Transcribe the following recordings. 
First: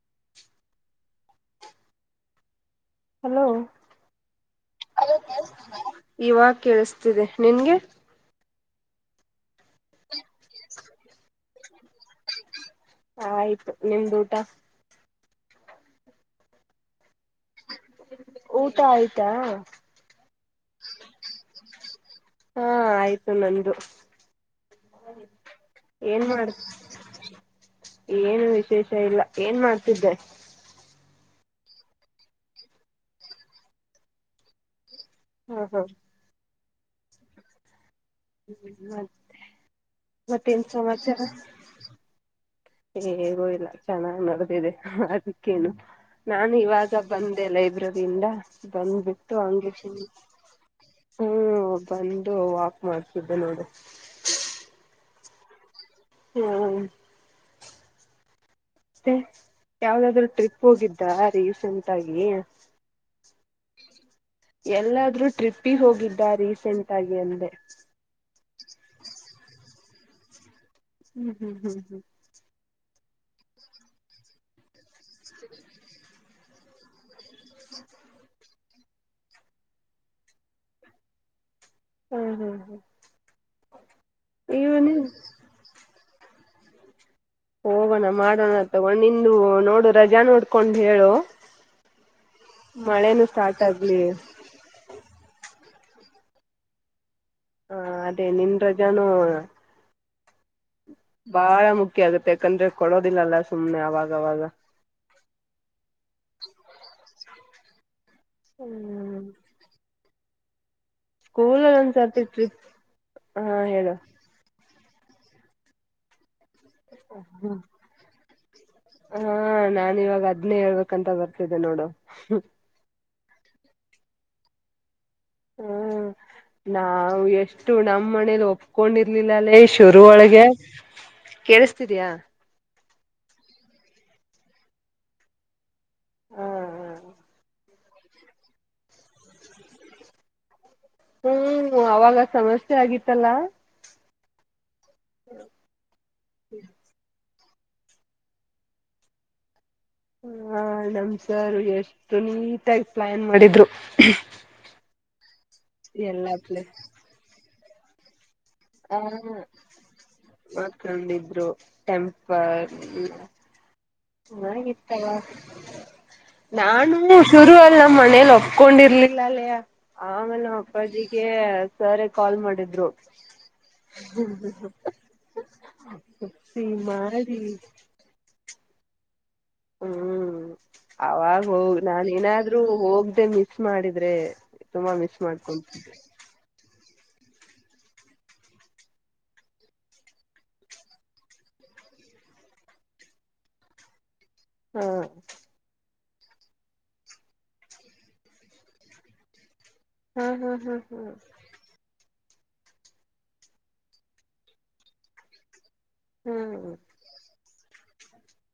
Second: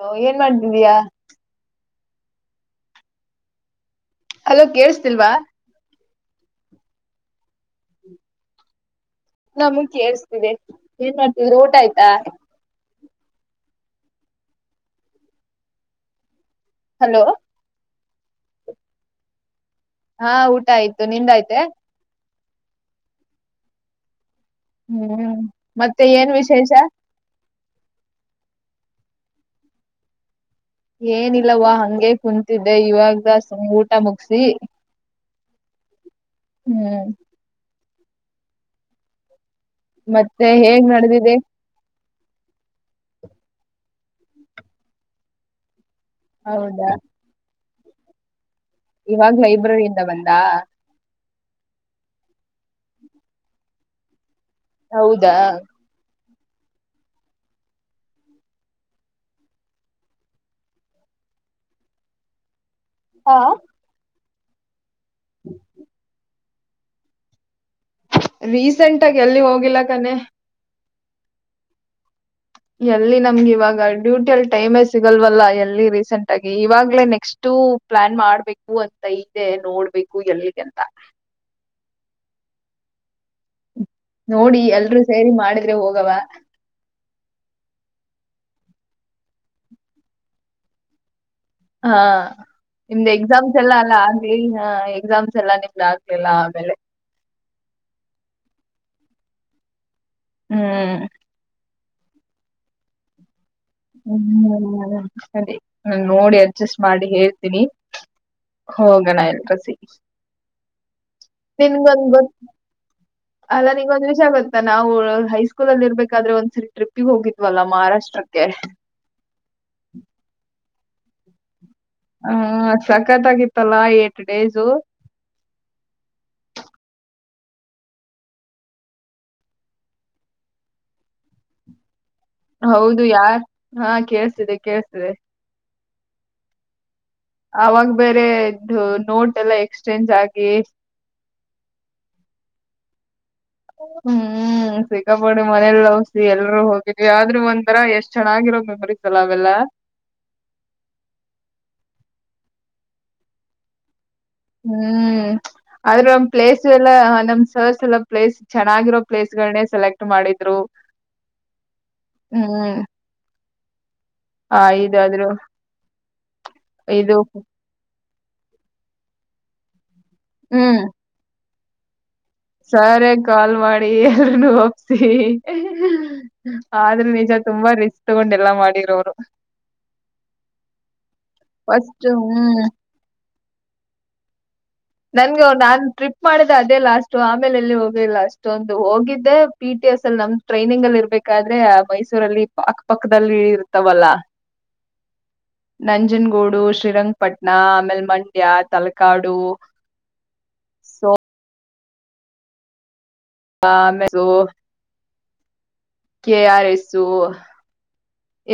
ಹ ಏನ್ ಮಾಡ್ದಿವ್ಯಾಾ hello hello ಕೇೇಳಸ್ತಿಲ್ವಾ ಇವಾಗ ಕೇಳಿಸ್ತಿದೆ ನಿನ್ಗೆ ನಾ ಮುಖಿ ಳ್ಸ್ತಿದೆ ಏನ್ ಮಾಡ್ತಿದ್ರರು ಊಟ ಆಯ್ತಾ ಆ ಆಯ್ತು ನಿಮ್ದು ಊಟ ಹಲೋ ಊಟ ಆಯ್ತಾ ಹಾ ಊಟ ಆಯ್ತು ನಿಂದಾಯ್ತೆ ಹಾ ಆಯ್ತು ನಂದು [inaudible] ಮತ್ತೆ ಏನ್ ವಿಶೇಷ ಏನು ವಿಶೇಷ ಇಲ್ಲ ಏನ್ ಮಾಡ್ತಿದ್ದೆ ಏನಿಲ್ಲವಾ ಹಂಗೆ ಕುೂಂತಿದ್ದೆ ಇವಾಗದ ಊಟ ಮುಗಸಿ ಹ ಹಾ ಹ್ಮ್ [inaudible] ಮತ್ತೆ ಮತ್ತೇನ್ ಹೇಗ್ ನಡೆದಿದೆ ಹೇಗು ಇಲ್ಲ ಚೆನ್ನಾಗ್ ನಡೆದಿದೆ ಅದಕ್ಕೇನು ನಾನು ಹೌದಾ ಇವಾಗ ಬಂದೆ ಲೈಬ್ರರಿಯಿಂದ ಬಂದ್ಬಿಟ್ಟು ಇವಾಗ ಹಂಗೆ ಲೈಬ್ರರಿಯಿಂದ ಬಂದಾ ಹ್ಮ್ ಬಂದು ವಾಕ್ ಮಾಡ್ತಿದ್ದೆ ನೋಡು ಹೌದಾ ಹ್ಮ ಮತ್ತೆ ಯಾವ್ದಾದ್ರು ಟ್ರಿಪ್ ಹೋಗಿದ್ದ ರೀಸೆಂಟ್ ಆಗಿ ಹಾ ಎಲ್ಲಾದ್ರೂ ಟ್ರಿಪ್ಪಿಗೆ ಹೋಗಿದ್ದ ರೀಸೆಂಟ್ ಆಗಿ ಅಂದೆ ರೀಸೆಂಟ್ ಆಗಿ ಎಲ್ಲಿ ಹೋಗಿಲ್ಲ ಕನೆ ಹ್ಮ್ ಹ್ಮ್ ಹ್ಮ್ ಹ್ಮ್ [inaudible] ಎಲ್ಲಿ ನಮ್ಗೆ ಇವಾಗ ಡ್ಯೂಟಿ ಅಲ್ಲಿ ಟೈಮೆ ಸಿಗಲ್ವಲ್ಲ ಎಲ್ಲಿ ರೀಸೆಂಟ್ ಆಗಿ ಇವಾಗ್ಲೇ ನೆಕ್ಸ್ಟ್ ಪ್ಲಾನ್ ಮಾಡ್ಬೇಕು ಅಂತ ಇದೇ ನೋಡ್ಬೇಕು ಎಲ್ಲಿಗೆ ಅಂತ [inaudible] ಹ್ಮ್ ಹ್ಮ್ ಹ್ಮ್ ನೋಡಿ ಇವನ ಎಲ್ರೂ ಸೇರಿ ಮಾಡಿದ್ರೆ ಹೋಗವ ಹೋಗೋಣ ಮಾಡೋಣ ತಗೊಂಡು ನಿಂದು ನೋಡು ರಜಾ ನೋಡ್ಕೊಂಡು ಹೇಳು ಹಾ ನಿಮ್ದ ಮಳೆನೂ ಎಕ್ಸಾಮ್ಸ್ ಸ್ಟಾರ್ಟ್ ಎಲ್ಲ ಅಲ್ಲ ಆಗ್ಲಿ ಹ ಎಕ್ಸಾಮ್ಸ್ ಎಲ್ಲಾ ನಿ [inaudible] [unintelligible] ಆಮೇಲೆ ಹಾ ಅದೇ ನಿನ್ ರಜಾನೂ ಹ್ಮ್ ಬಾಳ ಮುಖ್ಯ ಆಗುತ್ತೆ ಯಾಕಂದ್ರೆ ಕೊಡೋದಿಲ್ಲಲ್ಲ ಸುಮ್ನೆ ಅವಾಗವಾಗ ಹ್ಮ ಅ ನನ್ ನೋಡಿ ಅಡ್ಜಸ್ಟ್ ಮಾಡಿ ಹೇಳ್ತೀನಿ ಹೋಗಣ ಹ್ಮ್ ಎಲ್ರು ಸಿಕ್ಕಿ ಸ್ಕೂಲ್ ಅಲ್ಲಿ ಒಂದ್ ಸತಿ ಟ್ರಿಪ್ ಹಾ ಅಲ್ಲಾ ನಿಗ ಹೇಳು ಒಂದ ವಿಷಯ ಗೊತ್ತಾ ನಾವು ಹೈಸ್ಕೂಲ್ ಅಲ್ಲಿ ಇರ್ಬೇಕಾದ್ರೆ ಒಂದು ಟ್ರಿಪ್ಪಿಗೆ ಒಗಿದ್ವಲ್ವ ಮಹಾರಾಷ್ಟ್ರಕ್ಕೆ ಕಂಟ ಬರ್ತಿದೆ ನೋಡು ಹ್ಮ ಸಕತ್ ಆಗಿತ್ತಲ್ಲಾ ಏಟ್ ಡೇಸು ಹ್ಮ್ ನಾವವು ಎಷ್ಟು ನಮ್ಮ್ ಮನೇಲಿ ಒಪ್ಕೊಂಡಿರ್ಲಿಲ್ಲಲ್ಲೇ ಶುರುವ ಒಳಗೆ ಕೇಳಿಸತಿದಯಾ ಹೌದು ಯಾರ್ ಹಾ ಕೇಳ್ತಿದೆ ಕೇಳ್ತಿದೆ ಹ್ಮ್ ಹ್ಮ್ ಅವಾಗ ಬೇರೆ ನೋಟ್ ಎಲ್ಲ ಎಕ್ಸ್ಚೇಂಜ್ ಆಗಿ ಹ್ಮ್ ಅವಾಗ ಸಮಸ್ಯೆ ಆಗಿತ್ತಲ್ಲಾ ಹ್ಮ್ ಸಿಕ್ಕಾಪಡು ಮನೇಲೀ ಒಪ್ಸಿ ಎಲ್ರುೂ ಹೋಗಿದ್ವಿ ಆದ್ರೂ ಒಂದ ಒಂಥರಾ ಎಷ್ಟ್ ಚನ್ನಾಗಿರೋ ಮೆಮೊರಿಸ್ ಅಲ್ಲ ಅವೆಲ್ಲ ಹ ನಮ್ಸಾರು ಎಷ್ಟು ನೀಟಾಗಿ ಪ್ಲಾನ್ ಮಾಡಿದ್ರು ಹ್ಮ್ ಆದ್ರ ಒಂದು ಪ್ಲೇಸ್ ಎಲ್ಲ ನಮ್ ಸರ್ಸ್ ಎಲ್ಲ ಪ್ಲೇಸ್ ಚನ್ನಾಗಿರೋ ಪ್ಲೇಸ್ಗಳನ್ನೇ ಸೆಲೆಕ್ಟ್ ಮಾಡಿ ಮತ್ಕೊಂಡಿದ್ರು ಟೆಂಪಲ್ ಹ್ಮ್ ಆ ನತ್ತ ಇದಾದ್ರು ನಾನು ಇದು ಶುರು ಅಲ್ಲ ಮ ಮನೇಲಿ ಒಪ್ಕೊಂಡಿರ್ಲಿಲ್ಲ ಅಲ್ಲಯ ಆಮನ ಹ್ಮ್ ಅಪ್ಪಾಜಿಗೆ ಸರ್ ಕಾಲ್ ಮಾಡಿದ್ರು ಸರೇ ಕಾಲ್ ಮಾಡಿ ಎಲ್ಲ ಒಪ್ಸಿ ಒಪ್ಸಿ ಆದ್ರೆ ನಿಜ ಮಾಡಿ ತುಂಬಾ ರಿಸ್ಕ್ ತಗೊಂಡು ಎಲ್ಲ ಮಾಡಿ ಇರೋರು ಹ್ಮ್ ಅವಾಗ ಹೋಗ ಫಸ್ಟ್ ನಾನ ಹ್ಮ್ ನಾದ್ರರು ಹೋಗ್ದೆ ಮಿಸ ಮಾಡಿದ್ರೆ ತುಂಬಾ ಮಿಸ್ ನನ್ಗ ನಾನ್ ಮಾಡ್ಕೊಂತಿದ್ದೆ ಟ್ರಿಪ್ ಮಾಡಿದೆ ಅದೇ ಲಾಸ್ ಆಮೇಲೆ ಎಲ್ಲಿ ಹೋಗಲಿಲ್ಲ ಅಷ್ಟೊಂದು ಹೋಗಿದ್ದೆ ಪಿ ಟಿ ಎಸ್ ಅಲ್ಲಿ ನಮ್ದ ಟ್ರೈನಿಂಗ ಅಲ್ಲಿ ಇರ್ಬೇಕಾದ್ರೆ ಮೈಸೂ ಮೈಸೂರಲ್ಲಿ ಅಕ್ಕ ಪಕ್ಕದಲ್ಲಿ ಇ ಇರ್ತವಲ್ಲ ಹ್ಮ ನಂಜನಗೂಡು ಶ್ರೀರಂಗಪಟ್ಣ ಅಮೆಲ್ಮಂಡ್ಯ ತಲಕಾಡು ಹ್ಮ್ ಹ್ಮ್ ಹ್ಮ್ ಹ್ಮ್ ಹಾ ಮ ಕೆ ಆರ್ ಹ್ಮ್ ಎಸ್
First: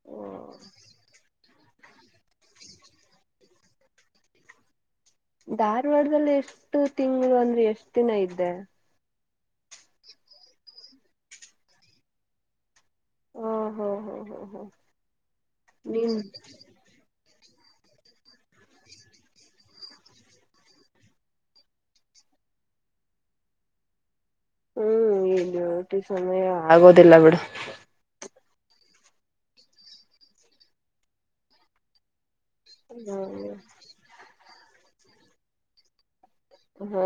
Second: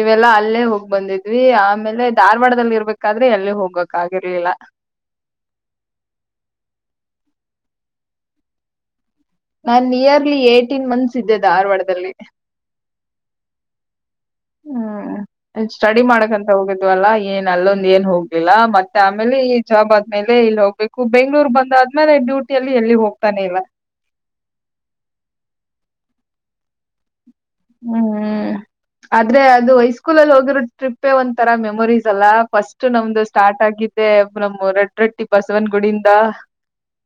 ಇವೆಲ್ಲಾ ಅಲ್ಲೇ ಹೋಗಿ ಬಂದಿದ್ವಿ ಆ ಆಮೇಲೆ ಧಾರವಾಡದಲ್ಲಿ ಇರ್ಬೇಕಾದ್ರೆ ಎಲ್ಲಿ ಹೋಗ್ಕ್ಗಿರ್ಲಿಲ್ಲ ಧಾರವಾಡದಲ್ಲಿ ಎಷ್ಟು ತಿಂಗಳು ಅಂದ್ರೆ ಎಷ್ಟ್ ದಿನ ಇದ್ದೆ ನಾನ್ ನಿಯರ್ಲಿ ಏಟೀನ್ ಮಂತ್ಸ್ ಇದ್ದೆ ಧಾರವಾಡದಲ್ಲಿ ಹಓ ಹೋ ಹ ಹ್ಮ್ ಸ್ಟಡಿ ಮಾಡಕಂತ ಹೋಗಿದ್ವಲ್ಲಾ ಏನ್ ಅಲ್ಲೊಂದ ಏನ್ ಹೋಗ ಇಲ್ಲ ಮತ್ತೆ ಆಮೇಲೆ ಹಜಾಬಾದ್ಲೆ ಇಲ್ಲಿ ಹೋಗ್ಬೇಕು ಬೆಂಗ್ಳೂರ್ ಬಂದಾದ್ಮೇಲೆ ಡ್ಯೂಟಿ ಅಲ್ಲಿ ಎಲ್ಲಿ ಹೋಗ್ತಾನೆ ಇಲ್ಲ ಹ್ಮ್ ಇಲ್ಲಿಟಿ ಸಮಯ ಆಗೋದಿಲ್ಲ ಬಿಡ ಹ್ಮ್ ಆದ್ರೆ ಅದು ಹೈಸ್ಕೂಲಲ್ಲಿ ಹೋಗಿರೋ ಟ್ರಿಪ್ಪೇ ಒಂಂತರ ಮೆಮೊರೀಸ್ ಅಲ್ಲಾ ಫಸ್ಟ್ ನಮ್ದು ಹ್ಮ ಸ್ಟಾರ್ಟ್ ಆಗಿದ್ದೆ ನಮ್ಮ ರೊಡ್ ರೊಟ್ಟಿ ಬಸವನ್ ಗುಡಿಂದ ಹಾ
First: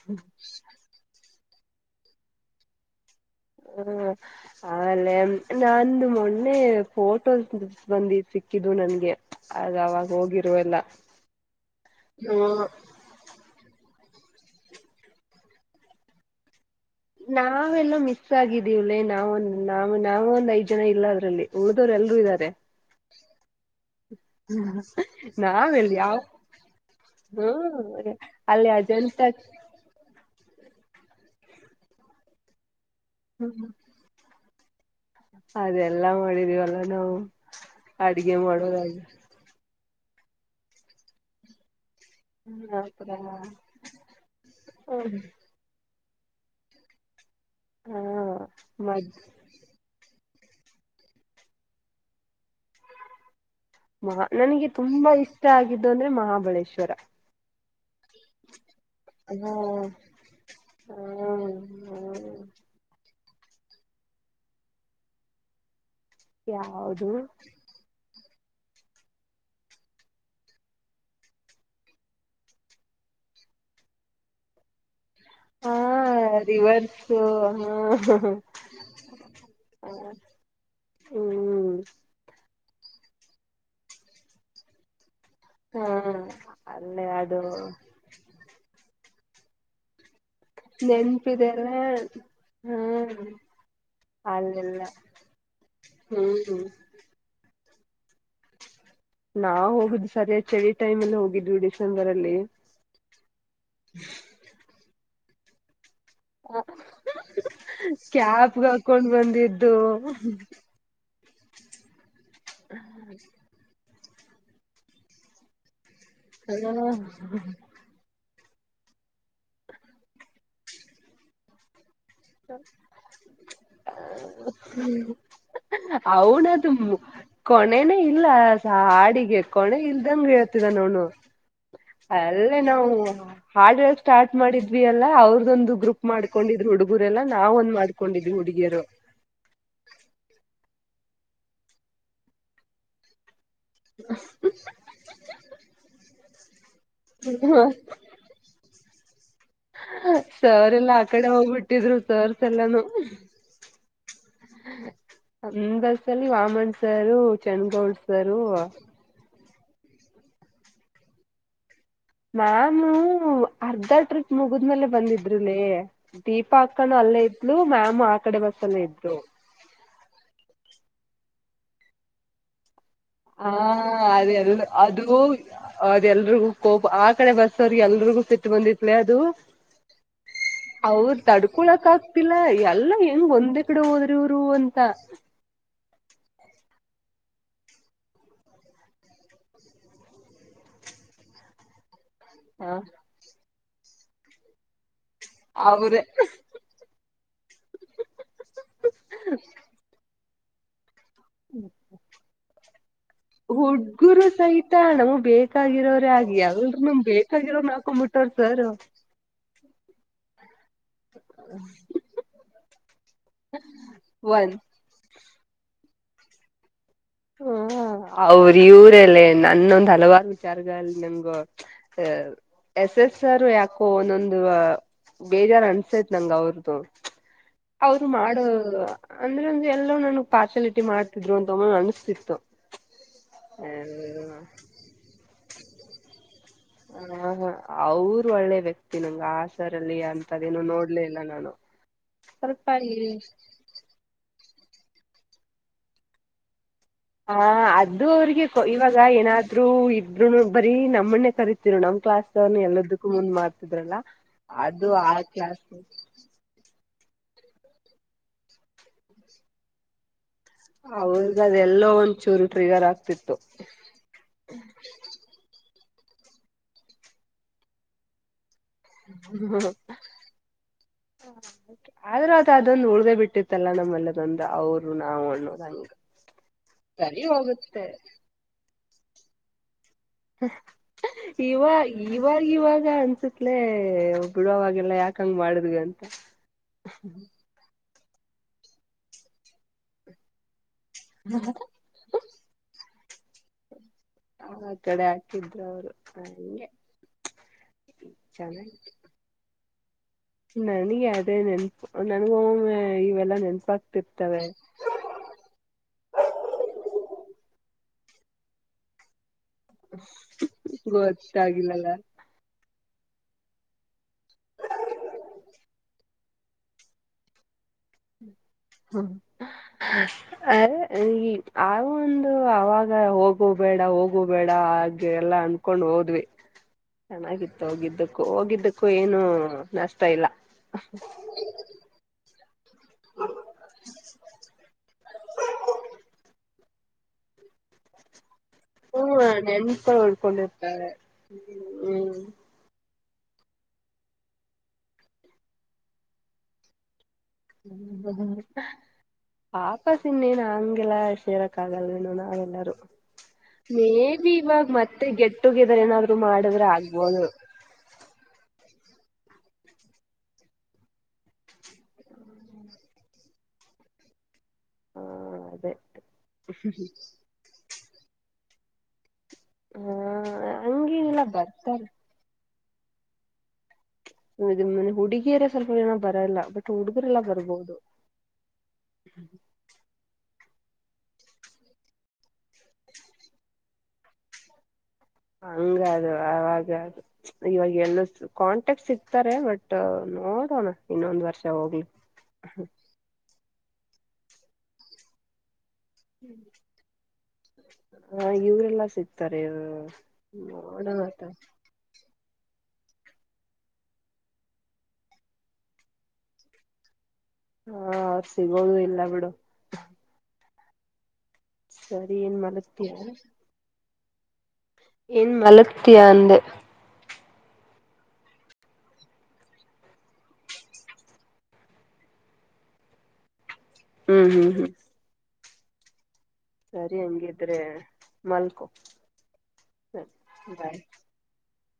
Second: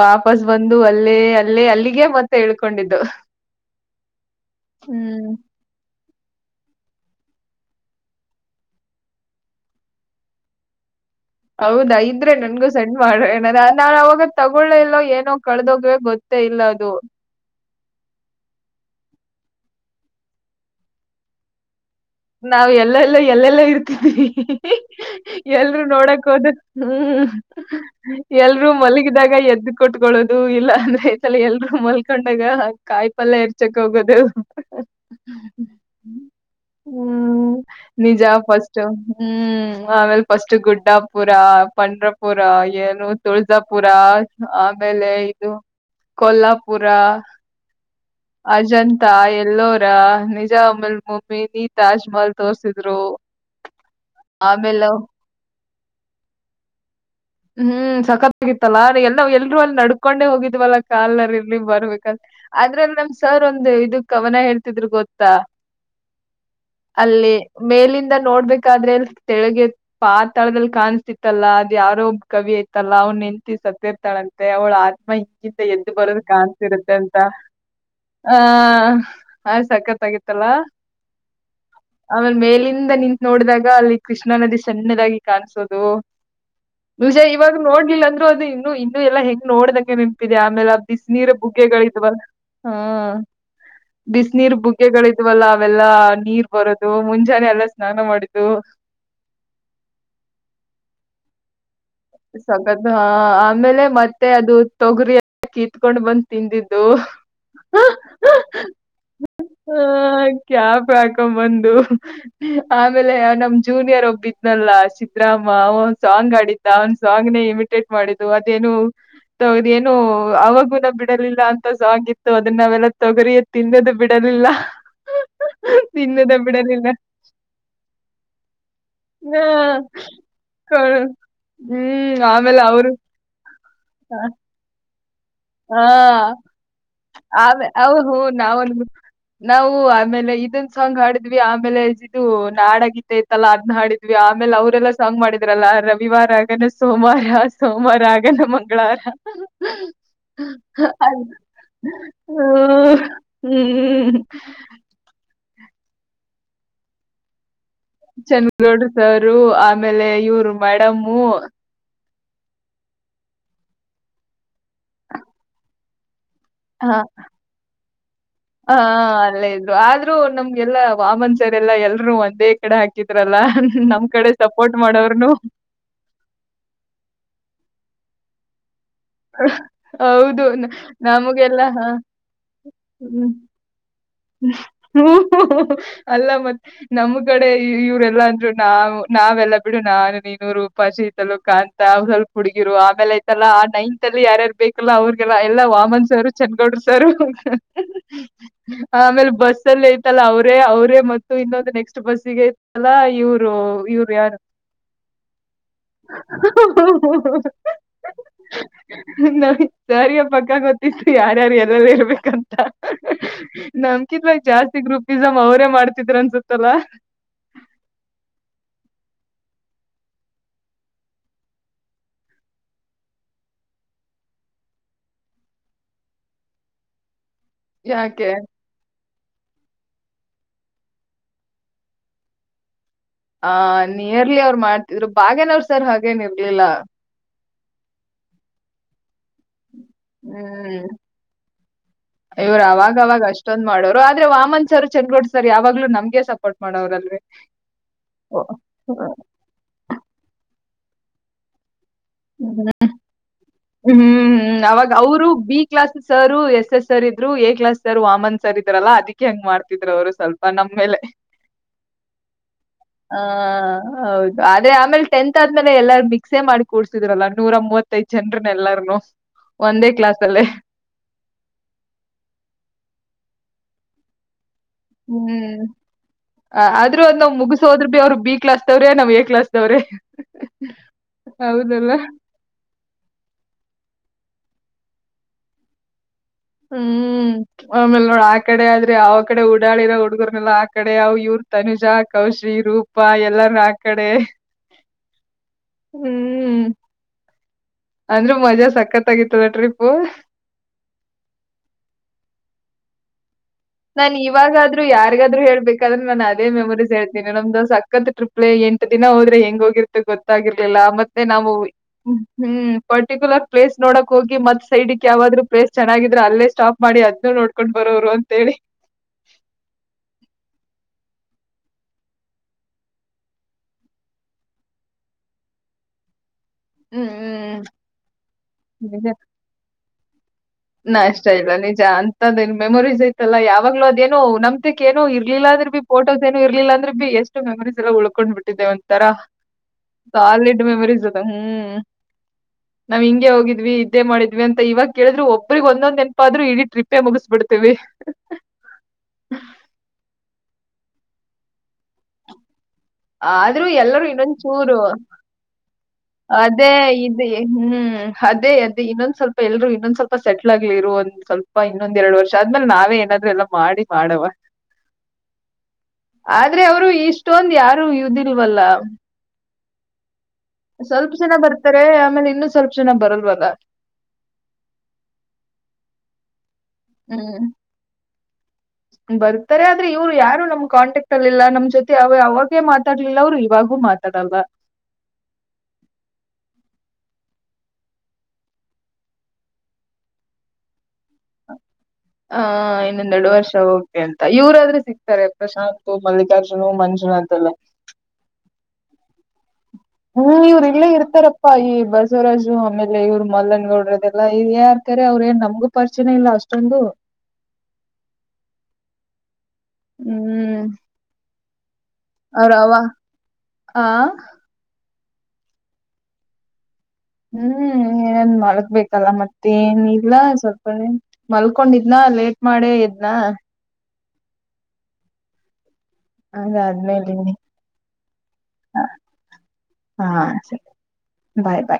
ವಾಪಸ್ ಬಂದು ಅಲ್ಲೇ ಅಲ್ಲಿ ಅಲ್ಲಿಗೆೇ ಮತ್ತೆ ಹೇಳ್ಕೊಂಡಿದ್ದು ಹ್ಮ ಆಲ್ಲ ನಂದು ಮ ಮೊನ್ನೆ ಫೋಟೋ ಬಂದಿ ಸಿಕ್ಕಿದು ನನ್ಗೆ ಆಗ ಅವಾಗ ಹೋಗಿರುವ ಎಲ್ಲ ಹೌದಾ ಇದ್ರೆ ನನ್ಗೂ ಹ್ಮ ಸಣ್ ಮಾಡ್ರ ಏನ ನಾವಾಗ ತಗೊಳ್ಳ ಇಲ್ಲ ಏನೋ ಕಳೆದೋಗೆ ಗೊತ್ತೇ ಇಲ್ಲ ಅದು ನಾವೆಲ್ಲ ಮಿಸ್ ಆಗಿದೀವಲ್ಲೇ ನಾವೊಂದ ನಾವ್ ನಾವ ಒಂದ್ ಐದ್ ಜನ ಇಲ್ಲ ಅದ್ರಲ್ಲಿ ರೆ ಎಲ್ಲರೂ ಇದ್ದಾರೆ ಎಲ್ಲೆಲ್ಲಾ ಇ ಎಲ್ರುೂ ನಾವೆಲ್ಲಿ ಯಾವ ನೋಡಕ್ ಹೋದು ಹ್ಮ ಹ್ಮ ಎಲ್ರುೂ ಅಲ್ಲಿ ಅಜಂತ ಮಲಗಿದಾಗ ಎದ್ದು ಕೊಟ್ಗಳು ಅದು ಇಲ್ಲ ಅಂದ್ರೆ ಈ ಸಲ ಎಲ್ರು ಮಲ್ಕೊಂಡಾಗ ಕಾಯಿ ಪಲ್ಯ ಎರ್ಚಕ್ ಹೋಗೋದು. ಅದೆಲ್ಲಾ ಮಾಡಿದೀವಲ್ಲ ನಾವು ಹ್ಮ್ ನಿಜ ಅಡ್ಗೆ ಫಸ್ಟ್ ಮಾಡೋದಾಗ ಹ್ಮ್ ಆಮೇಲ್ ಫಸ್ಟ್ ಗುಡ್ಡಾಪುರ ಪಂಡ್ರಪುರ ಏನು ಆತರ ತುಳಜಾಪುರ ಆಮೇಲೆ ಇದು ಕೊಲ್ಲಾಪುರ ಹಾ ಮ ಅಜಂತಾ ಎಲ್ಲೋರ ನಿ ಮಲ್ ಮೊಮಿನಿ ತಾಜ್ಮಹಲ್ ತೋರ್ಸಿದ್ರು ಮಹ ನನಗೆ ಆಮೇಲೆ ತುಂಬಾ ಇಷ್ಟ ಆಗಿದ್ದು ಅಂದ್ರೆ ಮಹಾಬಳೇಶ್ವರ ಹ್ಮ್ ಸಕತ್ಗಿತ್ತಲ್ಲಾ ಎಲ್ಲ ಹಾ ಎಲ್ರೂ ಅಲ್ಲಿ ನಡ್ಕೊಂಡೆ ಹೋಗಿದ್ವಲ್ಲಾ ಹಾ ಕಾಲ್ನರ್ ಇರ್ಲಿ ಬರ್ಬೇಕಲ್ ಆದದ್ರಲ್ಲಿ ನಮ್ ಸರ್ ಒಂದು ಇದಕ್ ಅವನ ಹೇಳ್ತಿದ್ರು ಗೊತ್ತಾ ಯಾವುದು ಅಲ್ಲಿ ಮೇಲಿಂದ ನೋಡ್ಬೇಕಾದ್ರೆ ತೆಗೆ ಪಾತಾಳದಲ್ಲಿ ಕಾಣಸ್ತಿತ್ತಲ್ಲಾ ಅದ ಯಾರೋ ಕವಿ ಆಯ್ತಲ್ಲ ಅವ್ನ ನೆನ್ಂತ ಸತ್ತ ಇರ್ತಾಳಂತೆ ಅವಳ ಮ್ಮ ಈಗಿಂತ ಹಾ ಎದ್ದು ಬರೋದ ಕಾಣ್ಸಿರುತ್ತೆ ರಿವರ್ಸ್ ಅಂತ ಹಾ ಹ ಆ ಸಖತ್ ಆಗತ್ತಲ್ಲ ಹ್ಮ್ ಆಮೇಲೆ ಮೇಲಿನ ದ ನಿಂತತ್ ನೋಡಿದಾಗ ಅಲ್ಲಿ ಕೃಷ್ಣಾ ನದಿ ಸಣ್ಣದಾಗಿ ಕಾಣಸೋದು ಹಾ ಅಲ್ಲೇ ನುಜ ಅದು ಇವಾಗ ನೋಡ್ಲಿಲ್ಲ ಅಂದ್ರರು ಅದು ಇನ್ನು ಇನ್ನು ಎಲ್ಲಾ ಹೆಂಗ್ ನೋಡ್ದಂನ್ ದೆ ಆಮೇಲೆ ಬಿಸ ನೀರು ನೆನ್ಪಿದೆಲ್ಲ ಬುಗ್ಗೆಗಳಿದವಲ ಹ್ಮ ಹ್ಮ್ ಬಿಸ ನೀರ್ ಅಲ್ಲೆಲ್ಲ ಬುಗ್ಗೆಗಳಿದ್ವಲ್ಲ ಅವೆಲ್ಲ ನೀರ್ ಹ್ಮ್ ಬರೋದು ಮುಂಜಾನೆ ಎಲ್ಲ ನಾನು ಮಾಡಿದ್ದು ನಾ ಹೋಗುದು ಸರಿಯ ಚಳಿ ಟೈಮ್ಲ್ ಹೋಗಿದ್ ಬಿಡ ಸಖತ್ ಹ ಆಮೇಲೆ ಮತ್ತೆ ಅದು ತೊಗರಿ ಕೀತಿ ಕತ್ಕೊಂಡ್ ಬಂದ ತಿಂದಿದ್ದು ಹ ಕ್ಯಾಬ್ಗೆ ಹಾಕೊಂಡ್ ಬಂದಿದ್ದು ಕ್ಯಾಪ್ ಹಾಕೊ ಬಂದು ಆಮೇಲೆ ನಮ ಜೂನಿಯರ್ ಒಬ್ಬ ಬಿದ್ದ ನಲ್ಲ ಸಿದತ್ರರಾಮ ಅವ ಸಾಂಗ್ ಆಡಿದ್ದ ಅವನ್ ಸಾಂಗ್ನೆೇ ಇಮಿಟೇಟ್ ಮಾಡಿದ್ದು ಏನು ಏನು ಅವಗುಣ ಬಿಡಲಿಲ್ಲ ಅಂತ ಸಾಂಗ ಅದನ್ನ ನಾವೆಲ್ಲ ತೊಗರಿಯ ತಿನ್ನದು ಬಿಡಲಿಲ್ಲ ತಿನ್ನದ ಅವನದು ಬಿಡಲಿಲ್ಲ ಕೊಣೆನೇ ಇಲ್ಲ ಹಾಡಿಗೆ ಹಾ ಕೊನೆೆ ಇಲ್ದಂಗಗೆ ಹೇ ನೋನು ಕೊ- ಹ್ಮ್ ಅಲ್ಲೇ ಆಮೇಲೆ ಅವರು ನಾವು ಹಾಡ್ ಸ್ಟಾರ್ಟ್ ಮಾಡಿದ್ವಿ ಎಲ್ಲ ಅವ್ರದೊಂದು ಗ್ರೂಪ್ ಮಾಡ್ಕೊಂಡಿದ್ ಹುಡುಗ ಆ ಹ ನಾವ ನಾವು ಆಮೇಲೆ ಇದೊಂದು ಸಾಂಗ್ ಹಾಡಿದ್ವಿ ಆಮೇಲೆದುು ನಾಡಗಿ ಎಲ್ಲ ಹಾಡದ್ವಿ ಆಮೇಲೆ ಅವ್ರಲ್ಲ ಸಾಂಗ್ ಮಾಡಿದ್ರಲ್ಲ ರವಿವಾರ ಆಗ ಸೋಮವಾರ, ಸೋಮವಾರ ಆಗನ್ ಮಂಗಳವಾರ ಹ್ಮ ಸರ್ ಎಲ್ಲಾ ಆ ಅದ್ ಕಡೆ ಹೋಗ್ಬಿಟ್ಟಿದ್ರು ಸರ್ಸ್ ಎಲ್ಲಾನೂ ಹ್ಮ್ ಹ್ಮ್ ಬಸ್ಸಲ್ಲಿ ವಾಮಣಸಾರು ಚನ್ನೌಡ್ ಸಾರು ಆಮೇಲೆ ಇವರು ಮೇಡಮ್ಮು ಮ್ಯಾಮು ಅರ್ಧ ಟ್ರಿಪ್ ಮುಗಿದಮೇಲೆ ಬಂದಿದ್ರು ಲೇ ದೀಪ ಹ ಅಕ್ಕನ ಅಲ್ಲೇ ಇದ್ಲು ಮ್ಯಾಮು ಆ ಕಡೆ ಬಸ್ಸಲ್ಲೇ ಇದ್ಲು ಇದು ನಮ್ಗೆಲ್ಲಾ ವಾಮನ್ ಸರ್ ಎಲ್ಲಾ ಎಲ್ರು ಒಂದೇ ಕಡೆ ಹಾಕ ಹ ಅದೆಲ್ ಅದು ಮಾಡೋರ್ನು ಅದೆ ಎಲ್ರಿಗೂ ಕೋಪ ಆ ಕಡೆ ಬಸ್ ಸರ್ ಎಲ್ರಿಗೂ ಸಿಟ್ಟು ಬಂದಿತ್ತು ಅದು ಹೌದು ಅವರು ನಮಗೆಲ್ಲಾ ಹ ತಡ್ಕೊಳಕ್ ಆಗ್ತಿಲ್ಲ ಎಲ್ಲ ಹೆಂಗ ಒಂದೇ ಕಡೆ ಹೋದ ಹ್ಮ ಅಲ್ಲ ಮತ್ತ್ ನಮ್ ಕಡೆ ಇವ್ರಲ್ಲಾ ಅಂದ್ರು ನಾವ ನಾವೆಲ್ಲ ಬಿಡು ನಾನು ನೀ ರೂಪಾ, ಶಿ ಕಾಣಂತಾ ಅವ್ ಸ್ವಲ್ಪ ಹುಡುಗಿರು ಹ ಆಮೇಲೆ ಆಯ್ತಲ್ಲ ಆ ನೈನ್ತ್ ಅಲ್ಲಿ ಯಾರ್ಯಾರು ಬೇಕಲ್ಲ ಅವ್ರ ಎಲ್ಲ ವಾಮನ್ ಅವ್ರೇ ಸಾರ, ಚನ್ನಗೌಡರು ಸಾರ, ಆಮೇಲೆ ಬಸ್ಸಲ್ಲಿ ಐತಲ್ ಅವ್ರೇ ಅವರೇ ಮತ್ತು ಇನ್ನೊಂದು ನೆಕ್ಸ್ಟ್ ಬಸ್ಸಿಗೆ ಎಲ್ಲ ಇವರು ಇವ್ರು ಹುಡ್ಗುರು ಯಾರು ಸಹಿತ ನಮಗ್ ಬೇಕಾಗಿರೋರೇ ಆಗಿ ಎಲ್ರು ನಮ್ ಬೇಕಾಗಿರೋರ್ ಹಾಕೊಂಡ್ಬಿಟ್ಟವ್ರ ಸರ್ ನಾವ ಸರ್ ಗೆ ಪಕ್ಕಾ ಗೊತ್ತಿಲಾ ಯಾರ್ಯಾರು ಎಲ್ಲೆಲ್ಲ ಇರ್ಬೇಕಂತ ಹ್ಮ ನಮ್ಕಿದ್ವಾಗ ಜಾಸ್ತಿ ಗ್ರೂಪಿಸಮ್ ಅವರೇ ಮಾಡ್ತಿದ್ರ ಅನ್ಸತ್ತಲ್ಲ. ಹ ಅವ್ರ ಇವರಲ್ಲ ನನ್ನೊಂದ್ ಹಲವಾರು ವಿಚಾರಗಳಲ್ಲಿ ನಮ್ಗು ಅ ಎಸ್ ಎಸ್ ಸರ್ ಯಾಕೋ ಒಂದೊಂದು ಬೇಜಾರ ಅನ್ಸೈತ್ ನಂಗ ಅವ್ರದುು ಅವ್ರು ಯಾಕೆ ಮಾಡವರು ಅಂದ್ರೆ ಒಂದ ಎಲ್ಲ ನನ್ಗ್ ಪಾರ್ಷಲಿಟಿ ಮಾಡ್ತಿದ್ರು ಅಂತ ಒಮ್ಮೊಮ್ಮೆ ಅನ್ಸುತ್ತ [unintelligible] ಆ ನಿಯರ್ಲಿ ಅವ್ರು ಮಾಡ್ತಿದ್ರು ಬಾಗೇನವರು ಸರ್ ಹಾಗೇನ್ರ್ಲಿಲ್ಲ ಅವರು ಒಳ್ಳೆ ವ್ಯಕ್ತಿ ನಂಗೆ ಆ ಸರ್ ಲ್ಲಿ ಅಂತದೇನನು ಹ್ಮ್ ನೋಡ್ಲ ಇಲ್ಲ ನಾನು ಇವ್ರು ಸ್ವಲ್ಪ ಅವಾಗವಾಗ ಅಷ್ಟೊಂದ್ ಮಾಡೋರು ಆದ್ರೆ ವಾಮನ್ ಸರ್ ಚಂದಗೂಡ್ ಸರ್ ಯಾವಾಗ್ಲೂ ನಮ್ಗೆ ಸಪೋರ್ಟ್ ಮಾಡೋರಲ್ರಿ ಹ ಅದು ಅವ್ರಿಗೆ ಇವಾಗ ಏನಾದ್ರು ಇಬ್್ರರು ಬ ರಿ ನಮ್ಮಣೇ ಕರಿೀತಿೀರು ನ್ ಕ್ಲಾಸ್ವನ ಎಲ್ಲದಕ್ಕೂ ಮುಂದ್ ಮಾತ ಹ್ಮ್ ಹ್ಮ್ ಅವಾಗ ಅವರು ಬಿ ಕ್ಲಾಸ್ ಸಾರ ಎಸ್ ಸರ್ ಇದ್ರು A class sir Vaman sir ಇದ್ರಲ್ಲ ಅದಕ್ಕೆ ಹೆಂಗ್ ಮಾಡ್ತಿದ್ರು ಅವರು ಸ್ವಲ್ಪ ನೇಲೆ ಅವ್ರಗ ಅದೆಲ್ಲೋ ಒಂದ್ಚೂರು ಟ್ರಿಗರ್ ಹ ಆಗ್ತಿತ್ತು ಹೌದು ಆದೆ ಆಮೇಲೆಟೆಂತ್ ಆದ್ಮೇಲೆ ಎಲ್ಲಾರು ಮಿಕ್ಸೇ ಮಾಡಿೂಡ್ಸಿದ್ರಲ್ಲ ನೂರ ಮೂವತ್ತೈದು ಜನರು ಹ್ಮ ಆದ್ರ ಅದು ಅದೊಂದು ಉಳ್ಗ ಬಿಟ್ಟಿತ್ತು ತಲ್ಲ ನಮ್ಮ ಅಲ್ಲದ ಹ್ಮ್ ಆದ್ರೂ ಒಂದ್ ಸರಿ ನಾವ್ ಹೋಗುತ್ತೆ ಮುಗಸೋದ್ರ ಬಿ ಅವ್ರು ಬಿ ಕ್ಲಾಸ್ ತವ್ರೆ ನಾವ್ ಎ ಕ್ಲಾಸ್ ದೊರೆ ಇವ ಇವ ಇವಾಗ ಅನ್ಸತ್ಲೇ ಬಿಡವಾಗೆಲ್ಲ ಯಾಕ ಹಂಗ ಮಾಡದ್ವಿ ಅಂತ ಹ್ಮ್ ಆಮೇಲ್ ನೋಡ್ ಆ ಕಡೆ ಆದ್ರೆ ಆ ಕಡೆ ಓಡಾಳಿರೋ ಹುಡ್ಗರ್ನೆಲ್ಲ ಆ ಕಡೆ ಅವ್ ಇವ್ರ ತನುಜಾ ಕೌಶಿ ರೂಪ ಎಲ್ಲಾರ ಕಡೆ ಆ ಕಡೆ ಹಾಕಿದ್ರು ಅವರು ಹಗೆ ಅಂದ್ರೆ ಮಜಾ ಸಕ್ಕತ್ ಆಗತ್ತದ ಟ್ರಿ ಫುಲ್ ನನಗೆ ಅದೇ ನೆನ್ಪು ನನಗೊಮ್ಮ ಇವೆಲ್ಲಾ ನೆನ್ಪ ನಾನ್ ಇವಾಗಾದ್ೂ ಯಾರಿಗಾದ್ರು ಹೇಳ್ಬೇಕಾದ್ರೆ ನಾನು ಅದೇ ಮೆಮೊರಸ್ ಹೇಳ್ತೀನಿ ನಮ್ದು ಸಾಕ್ ಕತ್ ಟ್ರಿಪ್ಲೆ ಎಂಟ ದಿನ ಹೋದ್ರೆ ಹೆಂಗ ಹೋಗಿರ್ತ ಗೊತ್ತಾಗಿರ್ಲಿಲ್ಲ ಮತ್ತೆ ನಾವು ಗೊತ್ತಾಗಿಲ್ಲಲ್ಲ ಹ್ಮ್ ಪರ್ಟಿಕ್ಯುಲರ್ ಪ್ಲೇಸ್ ನೋಡಕ್ ಹೋಗಿ ಮತ್ ಸೈಡ್ಕ್ ಯಾವಾದ್ೂ ಪ್ಲೇಸ್ ಚೆನ್ನಿದ್ರೆ ಅಲ್ಲೇ ಸ್ಟಾಪ್ ಮಾಡಿ ಅದನು ನೋಡ್ಕೊಂಡು ಬರೋರು ಅಂತೇಳಿ. ಹ ಅ ಆ ಒಂದು ಅವಾಗ ಹೋಗು ಬೇಡ ಹೋಗು ಬೇಡ ಹಾಗ ಎಲ್ಲ ಅನ್ಕೊಂಡು ಹ ಹೋದ್ವಿ ಹ್ಮ್ ಹ್ಮ್ ಚೆನ್ನಾಗಿತ್ತು ಹೋಗಿದ್ದಕ್ಕೂ ಹೋಗಿದ್ದಕ್ಕೂ ಏನು ನಷ್ಟ ಇಲ್ಲ ನಾ ಅಷ್ಟ ಇಲ್ಲ ನಿಜ ಅಂತದನ್ ಮೆಮೊರೀಸ್ ಇಐತ್ತಲ್ಲಾ ಯಾವಾಗ್ೂ ಅದೇನೋ ನಮ್ತೆಿಕ ಏನೋ ಇ ಇರಿಲ್ಲಾ ಆಂದುರ್ ಬಿ ಫೋಸ್ ಏನು ಇರ್ಲಲ್ಲ ಅ್ರದ್ರು ಬಿ ಎಷ್ಟು ಮೆಮರರಿಸ್ ಎಲ್ಲ ಉಳ್ಕೊಂಡ್ ಬಿಟ್ಟು ಇದೇಟ್ಟ ಒಂಥರ ಹ್ಮ ನೆನ್ಪಗಳು ಸಾಲಿಡ್ ಉಳ್ಕೊಂಡಿರ್ತಾರೆ ಮೆಮರೀಸ್ ಅದ ಹ್ಮ್ ನಾವ್ ಹಿಂಗ ಹೋಗ್ವಿ ಇದೇ ಮಾಡಿದ್ವಿ ಅಂತ ಇವಾಗ ಕೇಳ್ರರು ಒಬ್ರಗ್ಂದೊ್ೆಪ ಆದರು ಇಡ ಟ್ರಿಪ್ಪೆ ಮುಗಿಸ ಪಪಾ ಸೂನ್ನೆ ನಂಗ ಗೆಲ್ಲ ಶೇರಕ್ ಆಗಲ್ವೇನು ನಾವೆಲ್ಲರೂ ಆದ್ರೂ ಮೇ ಎಲ್ಲರೂ ಬಿ ಇನ್ನೊಂದ್ ಇವಾಗ ಚೂರು ಮತ್ತೆ ಗೆಟ್ ಟುಗೆದರ್ ಏನಾದ್ರು ಮಾಡಿದ್ರೆ ಅದೇ ಇ ಆಗ್ಬೋದು ಹ್ಮ್ ಹ್ಮ್ ಅದೇ ಅದೇ ಇನ್ನೊಂದ್ ಸ್ವಲ್ಪ ಎಲ್ರು ಇನ್ನೊಂದ ಸ್ವಲ್ಪ ಸೆಟ್ಲ್ ಆಗ್ಲಿ ಇೋ ಒಂದ ಸ್ವಲ್ಪ ಇೊಂದ ಎರಡು ವರ್ಷ ಆದ್ಮೇಲೆ ನಾವೇ ಏನಾದ್ರು ಎಲ್ಲ ಮಾಡಿ ಮಾಡವ ಹಾ ಅದೇ ಆದ್ರೆ ಅವರು ಇಷ್ಟೊಂದು ಯಾರು ದೀಲ್ವಲ್ಲ ಹ ಸ್ವಲ್ಪ ಹಂಗೇನಿಲ್ಲ ಜನ ಬರ್ತಾರ ಬರ್ತಾರೆ ಆಮೇಲೆ ಇನ್ನು ಸ್ವಲ್ಪ ಜನ ಬರಲ್ವಾಗ ಮ ಹುಡುಗಿಯರ ಸ್ವಲ್ಪ ಏನ ಬರಲ್ಲ ಬಟ್ ಹುಡುಗರೆಲ್ಲ ಹ್ಮ್ ಬರ್ಬೋುದು ಬರ್ತಾರೆ ಆದ್ರೆ ಇವ್ರು ಯಾರು ನಮ್ ಕಾಂಟ್ಯಾಕ್ಟ್ ಅಲ್ಲಿ ಇಲ್ಲ ನಮ್ ಜೊತೆ ಅವ ಯಾವಾಗ ೆ ಮಾತಾಡ್ಲಿಲ್ಲ ಅವರು ಇವಾಗೂ ಮಾತಾಡಲ್ವ ಹಂಗ ಅದು ಅವಾಗದು ಇವಾಗ ಎಲ್ಲ ಕಾಂಟ್ಯಾಕ್ಟ್ ಸಿಗ್ತಾರೆ ಬಟ್ ನೋಡಣ ಹ ಇನ್ನೊಂದೆರಡು ವರ್ಷ ಹೋಗ್ತೆ ಅಂತ ಇವ್ರಾದ್ರೂ ಸಿಗ್ತಾರೆ ಪ್ರಶಾಂತ್ ಮಲ್ಲಿಕಾರ್ಜುನ ಮಂಜುನಾಥ್ ಎಲ್ಲ ತಾರೆ [unintelligible] ಹ್ಮ್ ಇವ್ರು ಇಲ್ಲೇ ಇರ್ತಾರಪ್ಪಾ ಈ ಬಸವರಾಜು ಅಮೆ [unintelligible] ಇಲ್ಲ ಇವ್ರ ಮಲ್ಲನ್ಗೌಡ್ರದೆಲ್ಲಾ ಇ ಯಾರ್ಕಾರೆ ಅವ್ರ ಏನ್ ನಮ್ಗು ಪರಿಚಯ ಇಲ್ಲ ಅಷ್ಟೊಂದು ಹಾ ಸಿಗೋದು ಇಲ್ಲ ಬಿಡು ಹ್ಮ್ ಸರಿ ಏನ್ ಅವ್ರ ಅವ ಮಲಗತಿಯ ಆ ಎನ್ ಮಲಗತಿಯ ಆಂದೇ ಹ್ಮ್ ಏನ್ ಮಲ್ಗ್ಬೇಕಲ್ಲ ಮತ್ತ ನ್ ಇಲ್ಲ ಸ್ವಲ್ಪ ಮಲ್ಕೊಂಡಿದ್ನ ಲೇಟ್ ಮಾಡೇ ಇದ್ನ ಹ್ಮ್ ಹ್ಮ್ ಹ್ಮ್ ಅದೇ ಆದ್ಮೇಲೆ ಮಲ್ಕೋ ಸರಿ ಬಾಯ್ ಬಾಯ್ ಬಾಯ್.